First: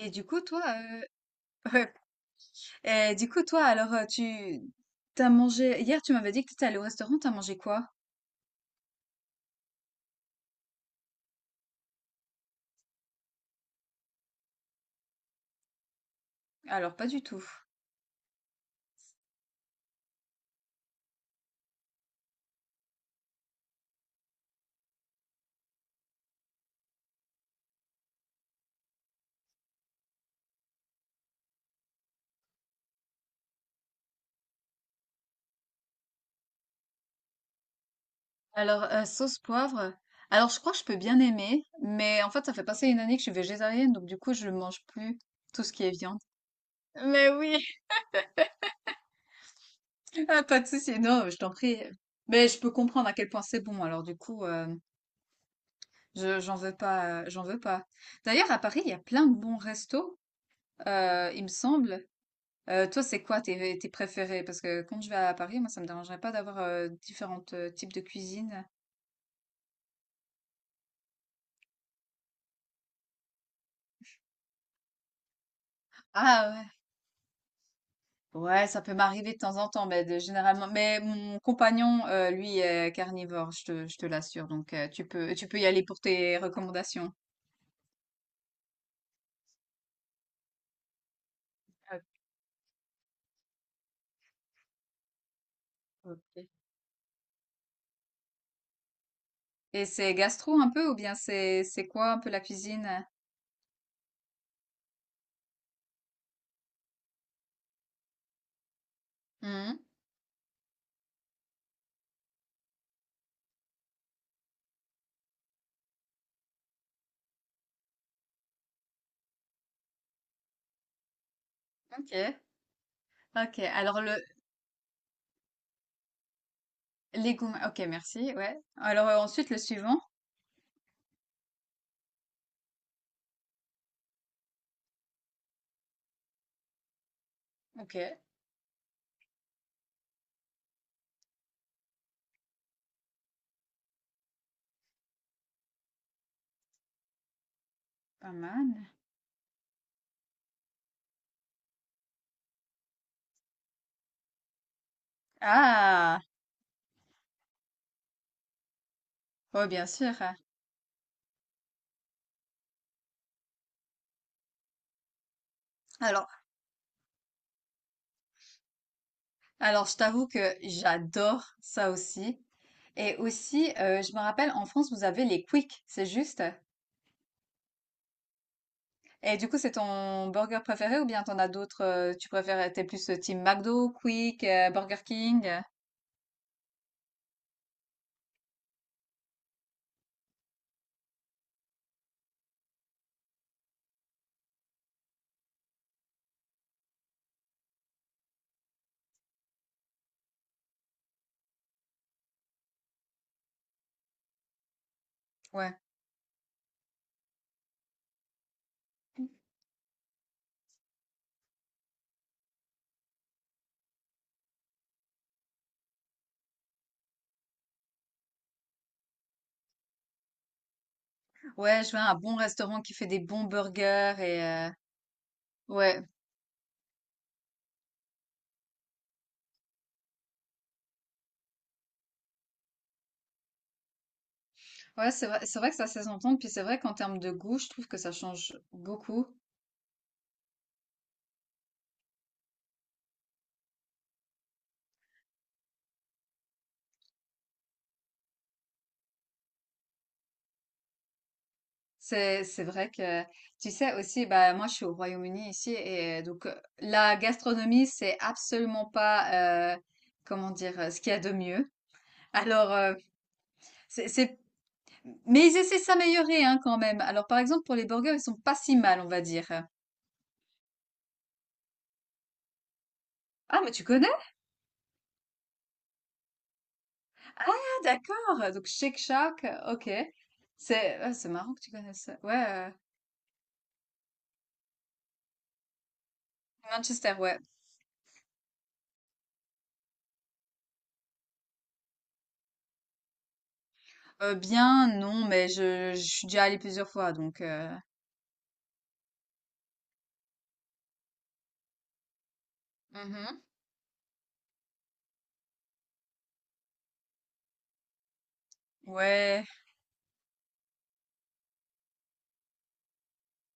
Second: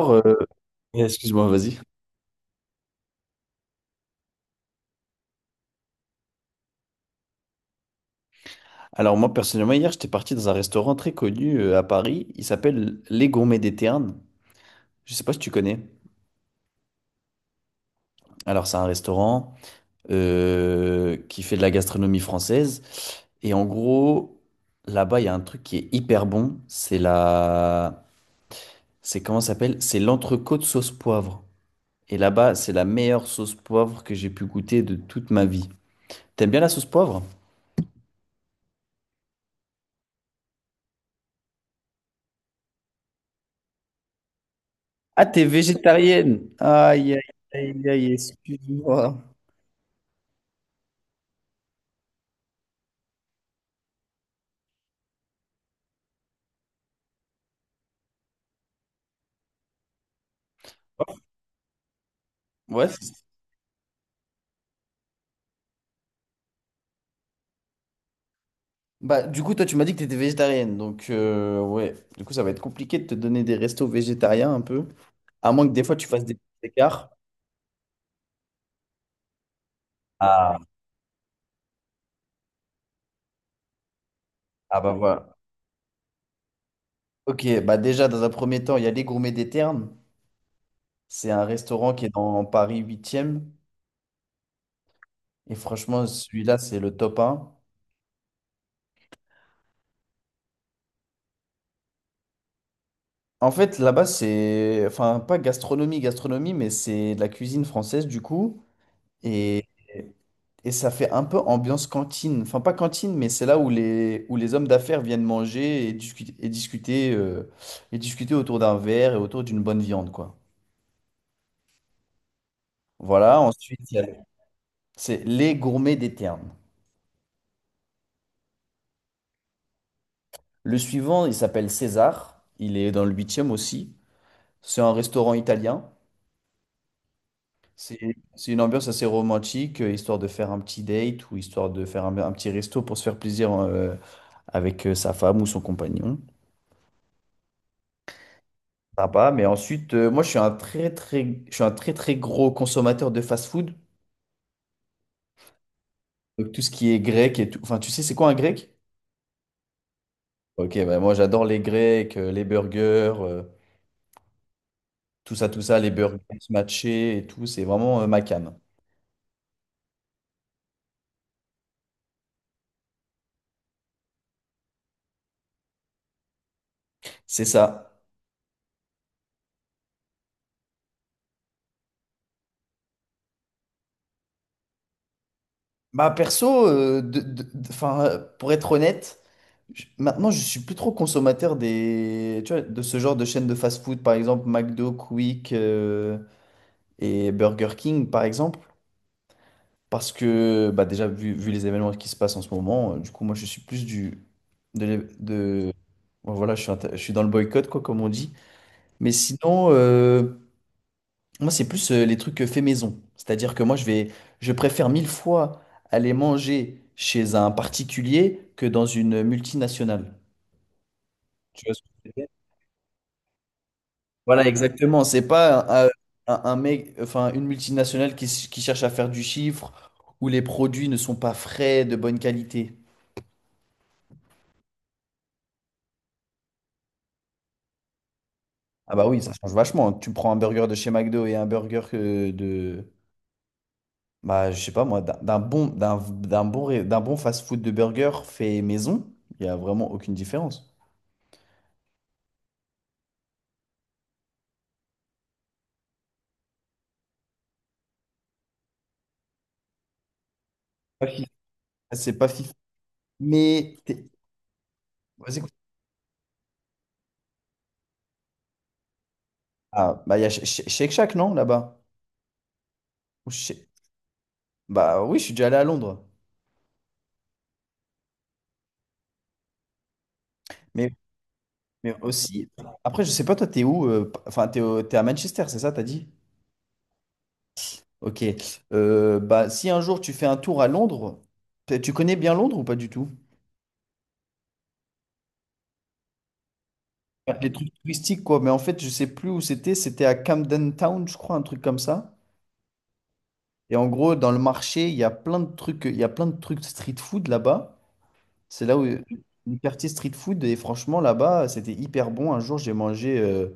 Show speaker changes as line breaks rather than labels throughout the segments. Et du coup, toi,
excuse-moi, vas-y.
ouais. Et du coup, toi, alors, tu t'as mangé hier, tu m'avais dit que t'étais allé au restaurant, t'as mangé quoi?
Alors moi, personnellement, hier, j'étais parti dans un restaurant très connu à Paris. Il s'appelle Les Gourmets des Ternes. Je sais pas si tu connais.
Alors, pas du tout.
Alors, c'est un restaurant qui fait de la gastronomie française. Et en gros, là-bas, il y a un truc qui est hyper bon. C'est la... C'est comment ça s'appelle? C'est l'entrecôte sauce poivre. Et là-bas, c'est la meilleure sauce poivre que j'ai pu goûter de toute ma vie. T'aimes bien la sauce poivre?
Sauce poivre. Alors, je crois que je peux bien aimer, mais en fait, ça fait passer une année que je suis végétarienne, donc du coup, je ne mange plus
Ah, t'es
tout ce qui est viande.
végétarienne. Aïe, aïe,
Mais oui,
aïe, aïe, excuse-moi.
ah, pas de souci. Non, je t'en prie. Mais je peux comprendre à quel point c'est bon. Alors, du coup, j'en veux pas, j'en veux pas. D'ailleurs, à Paris, il y a plein de bons restos, il me semble.
Ouais.
Euh, toi, c'est quoi tes, tes préférés? Parce que quand je vais à Paris, moi, ça me dérangerait pas d'avoir différents types de cuisine.
Bah, du coup, toi, tu m'as dit que t'étais végétarienne. Donc, ouais. Du coup, ça va être compliqué de te donner des restos végétariens un peu. À moins que des fois, tu fasses des petits
Ah
écarts.
ouais. Ouais, ça peut m'arriver de temps en temps, mais
Ah,
généralement. Mais mon compagnon, lui, est carnivore, je te l'assure. Donc,
ah bah voilà.
tu peux y aller pour tes recommandations.
Ok, bah déjà, dans un premier temps, il y a les Gourmets des Ternes. C'est un restaurant
Ah,
qui est dans Paris huitième. Et franchement,
ok.
celui-là, c'est le top 1.
Et c'est gastro un peu, ou bien c'est quoi un peu la cuisine?
En fait, là-bas, c'est... Enfin, pas gastronomie, gastronomie, mais c'est de la cuisine française, du coup. Et,
Mhm.
et ça fait un peu ambiance cantine. Enfin, pas cantine, mais c'est là où les hommes d'affaires viennent manger et discuter, et discuter, et discuter autour d'un verre et autour d'une bonne viande, quoi.
Ok.
Voilà,
Ok.
ensuite, il y
Alors,
a
le
c'est les gourmets des Ternes.
légumes. Ok, merci. Ouais. Alors, ensuite, le suivant.
Le suivant, il s'appelle César. Il est dans le huitième aussi. C'est un restaurant italien.
Ok.
C'est c'est une ambiance assez romantique, histoire de faire un petit date ou histoire de faire un petit resto pour se faire plaisir avec sa femme ou son compagnon.
Pas mal.
Sympa. Mais ensuite, moi, je suis un très, très gros consommateur de fast-food.
Ah!
Donc, tout ce qui est grec et tout. Enfin, tu sais, c'est quoi un grec?
Oh, bien sûr.
Ok, bah, moi, j'adore les grecs, les burgers, tout ça, les burgers
Alors,
matchés et tout. C'est vraiment ma came.
alors, je t'avoue que j'adore ça aussi. Et aussi, je me rappelle, en France, vous avez les Quick, c'est juste?
C'est ça.
Et du coup, c'est ton burger préféré ou bien t'en as d'autres, t'es plus team McDo, Quick, Burger King?
Bah, perso, 'fin, pour être honnête, maintenant, je suis plus trop consommateur des, tu vois, de ce genre de chaînes de fast-food, par exemple, McDo, Quick, et Burger King, par exemple. Parce que bah déjà, vu les événements qui se passent en ce moment, du coup, moi, je suis plus du... De, l'é- de-
Ouais.
bon, voilà, je suis dans le boycott, quoi, comme on dit. Mais sinon, moi, c'est plus les trucs faits maison. C'est-à-dire que moi, je préfère mille fois aller manger chez un particulier que dans une multinationale. Tu vois ce
Ouais,
que
je veux
je veux
un
dire.
bon restaurant qui fait des bons burgers et,
Voilà, exactement. C'est pas un,
ouais.
un mec, enfin, une multinationale qui cherche à faire du chiffre, où les produits ne sont pas frais, de bonne qualité.
Ouais, c'est vrai que ça s'est s'entendre. Puis c'est vrai qu'en termes de goût, je trouve que ça change
Ah bah oui,
beaucoup.
ça change vachement. Tu prends un burger de chez McDo et un burger que de... Bah, je sais pas moi, d'un bon, d'un bon fast-food de burger fait maison, il y a vraiment aucune différence.
C'est vrai que tu sais aussi bah moi je suis au Royaume-Uni ici et donc la gastronomie c'est absolument pas comment dire ce
Pas
qu'il y a
fif.
de mieux.
C'est pas fif.
Alors euh,
Mais...
c'est c'est-
Vas-y,
mais
écoute.
ils essaient de s'améliorer hein, quand même. Alors par exemple pour les burgers ils sont pas si mal on va dire.
Ah, bah il y a Shake Shack, non, là-bas? Ou Sh-
Ah mais tu connais?
Bah oui, je suis déjà allé à Londres.
Ah d'accord. Donc Shake Shack, ok.
Mais,
C'est marrant que tu
mais
connaisses ça. Ouais
aussi...
euh,
Après, je sais pas, toi, t'es où? Enfin, t'es à Manchester, c'est ça, t'as dit?
Manchester ouais.
Ok. Bah, si un jour tu fais un tour à Londres, tu connais bien Londres ou pas du tout?
Bien non, mais je suis déjà allée plusieurs fois
Ouais,
donc
les trucs touristiques, quoi. Mais en fait, je sais plus où c'était. C'était à Camden Town, je crois, un truc comme ça.
Mhm.
Et en gros, dans le marché, il y a plein de trucs street food là-bas. C'est là où le
ouais.
quartier street food. Et franchement, là-bas, c'était hyper bon. Un jour, j'ai mangé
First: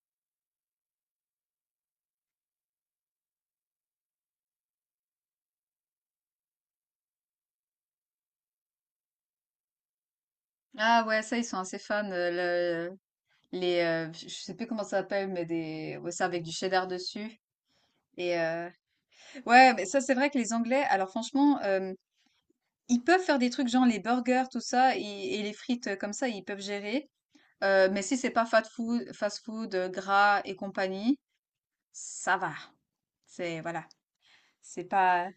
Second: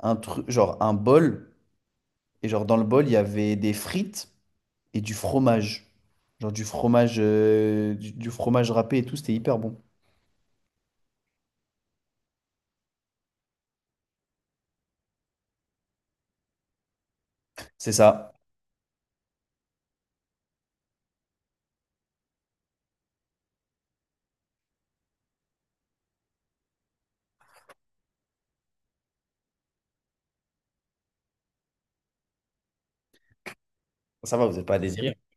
un truc, genre un bol. Et genre, dans le bol, il y avait des frites et du fromage. Genre du fromage, du fromage râpé et tout. C'était hyper bon.
Ah ouais, ça, ils sont assez fans. Le- les, je sais plus comment ça s'appelle, mais des, ouais, ça avec du cheddar dessus.
C'est ça.
Et ouais, mais ça, c'est vrai que les Anglais, alors franchement, ils peuvent faire des trucs genre les burgers, tout ça, et les frites comme ça, ils peuvent gérer. Mais si c'est pas fast food, fast food, gras et compagnie, ça va. C'est, voilà.
Ça va, vous n'êtes pas
C'est
désiré.
pas,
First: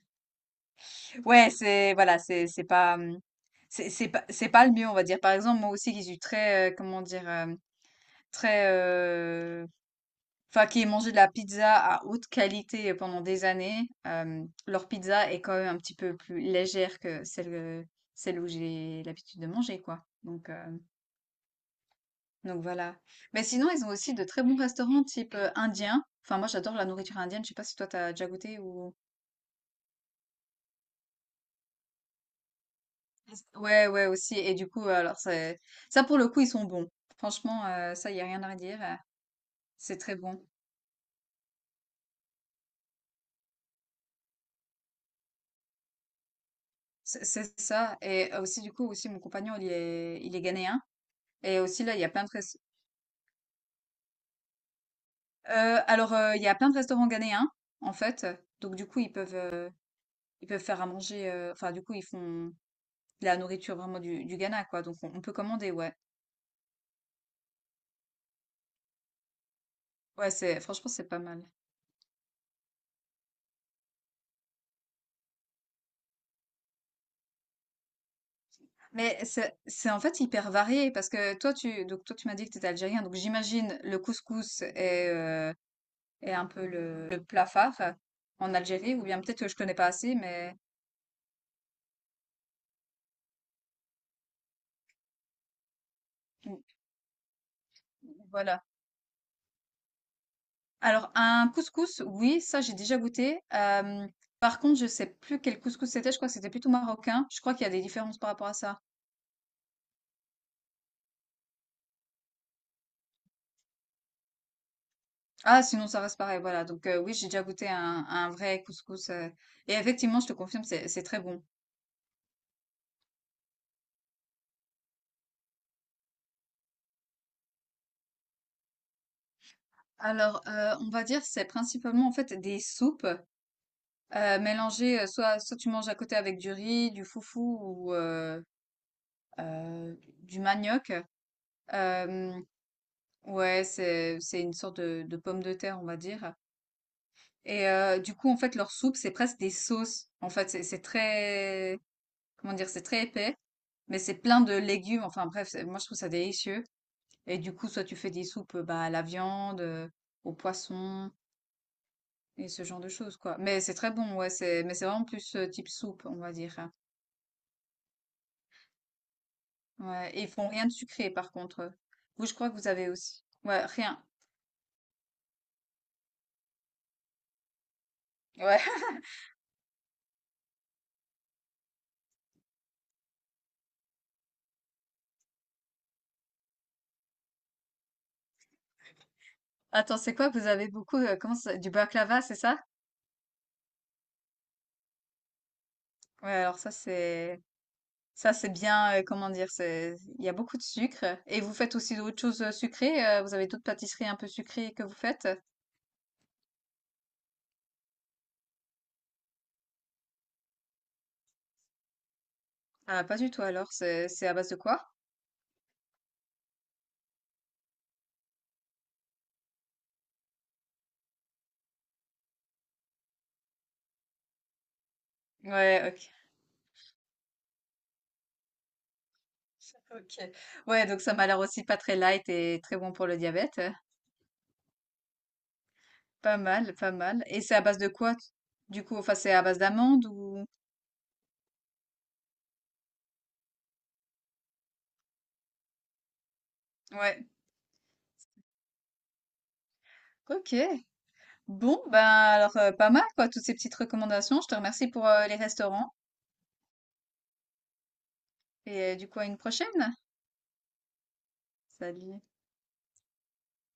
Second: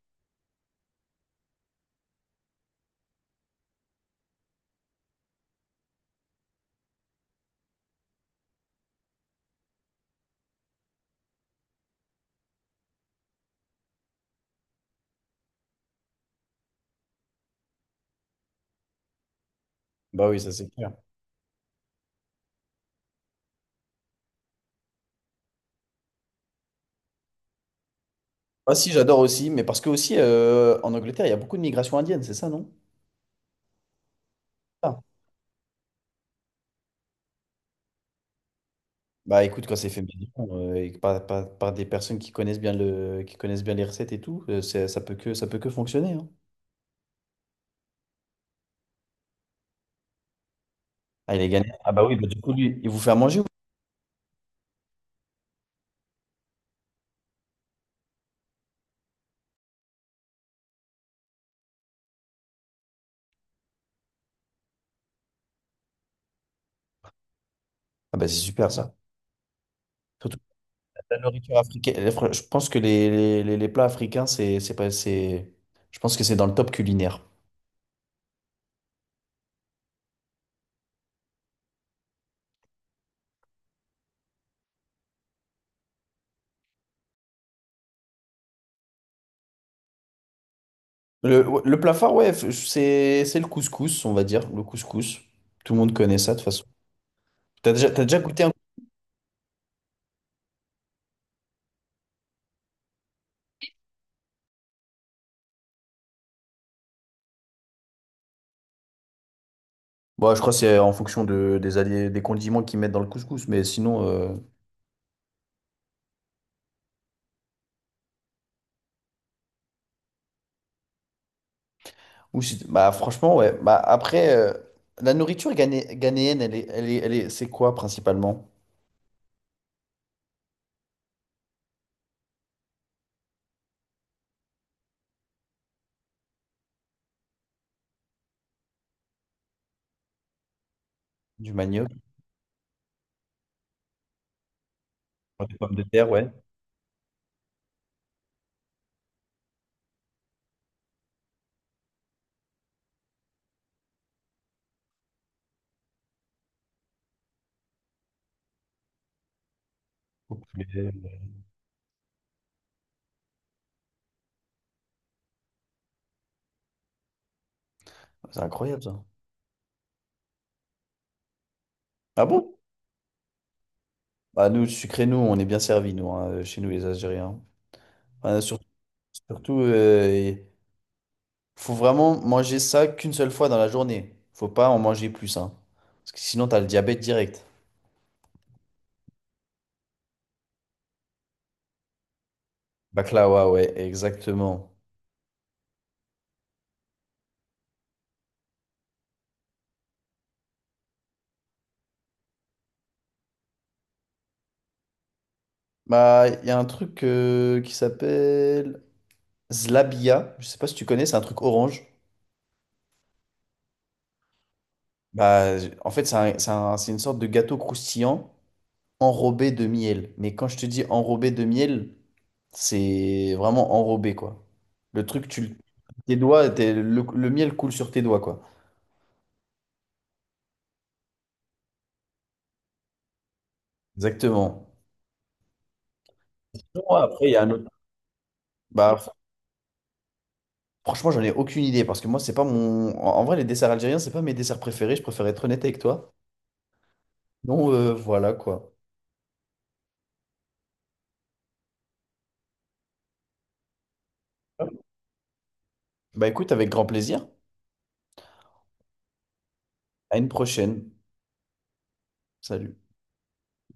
ouais, c'est, voilà, c'est pas le mieux, on va dire. Par exemple, moi aussi, qui suis très, comment dire, très, Enfin, qui ai mangé de la pizza à haute qualité pendant des années, leur pizza est quand même un petit peu plus légère que celle où j'ai l'habitude de manger, quoi.
Bah oui, ça c'est clair.
Donc voilà. Mais sinon, ils ont aussi de très bons restaurants type indien. Enfin, moi, j'adore la nourriture indienne. Je sais pas si toi, t'as déjà goûté
Ah si,
ou...
j'adore aussi, mais parce que aussi en Angleterre, il y a beaucoup de migration indienne, c'est ça, non?
Ouais, ouais, aussi. Et du coup,
Ah.
alors, c'est... ça, pour le coup, ils sont bons. Franchement, ça, il y a rien à redire.
Bah écoute, quand c'est
C'est
fait
très bon.
maison, et que par des personnes qui connaissent bien le, qui connaissent bien les recettes et tout, ça peut que fonctionner, hein.
C'est ça. Et aussi, du coup, aussi, mon compagnon, il est ghanéen.
Ah, il est
Et
gagné.
aussi,
Ah
là, il y
bah
a
oui,
plein
bah,
de,
du coup, lui, il vous fait à manger ou
Il y a plein de restaurants ghanéens, en fait, donc du coup, ils peuvent faire à manger, du coup, ils font de la nourriture vraiment du Ghana, quoi, donc on peut commander, ouais.
Ah bah c'est super ça.
Ouais,
Surtout
c'est franchement, c'est
la
pas mal.
nourriture africaine. Les fr- Je pense que les plats africains, c'est pas, c'est, je pense que c'est dans le top culinaire.
Mais en fait, hyper varié parce que toi, tu m'as dit que tu étais algérien, donc j'imagine le couscous est, est un peu le plat phare en Algérie ou bien peut-être que je connais pas assez, mais
Le, ouais, le plat phare, ouais, c'est le couscous, on va dire, le couscous. Tout le monde connaît ça de toute
mmh,
façon. T'as déjà goûté?
voilà. Alors un couscous, oui, ça j'ai déjà goûté. Par contre, je sais plus quel couscous c'était, je crois que c'était plutôt marocain. Je crois qu'il y a des différences par rapport à ça.
Bon, je crois que c'est en fonction de, des, alliés, des condiments qu'ils mettent dans le couscous, mais sinon,
Ah sinon ça reste pareil, voilà. Donc oui, j'ai déjà goûté un vrai couscous, et effectivement, je te confirme, c'est très bon.
ou si- bah, franchement, ouais. Bah, après, la nourriture ghané- ghanéenne, elle est, c'est quoi principalement?
Alors, on va dire c'est principalement en fait des soupes, mélangées, soit tu manges à côté avec du riz, du foufou ou heu, du manioc.
Du manioc,
Hem, ouais, c'est une sorte de pomme de
des pommes
terre,
de
on va
terre, ouais.
dire. Et du coup, en fait, leur soupe, c'est presque des sauces. En fait, c'est très, comment dire, c'est très épais, mais c'est plein de légumes. Enfin bref, moi je trouve ça délicieux. Et du coup, soit tu fais des soupes bah, à la viande, au
Au poulet,
poisson et ce genre de choses, quoi. Mais c'est très bon, ouais. C'est, mais c'est vraiment plus type soupe, on va dire. Hein.
c'est incroyable ça.
Ouais. Et ils font rien de sucré, par contre.
Ah
Vous, je crois
bon?
que vous avez aussi. Ouais, rien.
Bah, nous, sucrés, nous, on est bien servis, nous, hein, chez nous, les Algériens. Enfin,
Ouais.
surtout, surtout faut vraiment manger ça qu'une seule fois dans la journée. Faut pas en manger plus, hein. Parce que sinon, t'as le diabète direct.
Attends, c'est quoi? Que Vous avez beaucoup. Comment ça? Du baklava, c'est ça?
Baklawa, ouais, exactement.
Ouais. Alors ça, c'est. Ça, c'est bien, comment dire? C'est il y a beaucoup de sucre et vous faites aussi d'autres choses, sucrées, vous avez d'autres pâtisseries un peu sucrées que vous faites?
Bah, il y a un truc qui s'appelle Zlabia. Je sais pas si tu connais, c'est un truc orange.
Ah, pas du tout alors, c'est à base de quoi?
Bah, en fait, c'est une sorte de gâteau croustillant enrobé de miel. Mais quand je te dis enrobé de miel, c'est vraiment enrobé, quoi. Le truc, tu le-
Ouais, OK.
tes doigts, le miel coule sur tes doigts, quoi.
OK. Ouais, donc ça m'a l'air aussi pas très light et très bon pour le diabète. Hein.
Exactement.
Pas mal,
Sinon,
pas mal
après, il y
et
a un
c'est à
autre.
base de quoi, t du coup?
Bah,
Enfin, c'est à base d'amandes ou?
franchement, j'en ai aucune idée parce que moi, c'est pas mon. En en vrai, les desserts algériens, c'est pas mes desserts préférés. Je préfère être honnête avec toi.
Ouais.
Donc, voilà, quoi.
OK. Bon, ben, alors, pas mal quoi, toutes ces petites recommandations. Je te remercie pour, les restaurants
Bah écoute, avec grand plaisir.
et du coup, à une prochaine.
À une prochaine.
Salut.
Salut.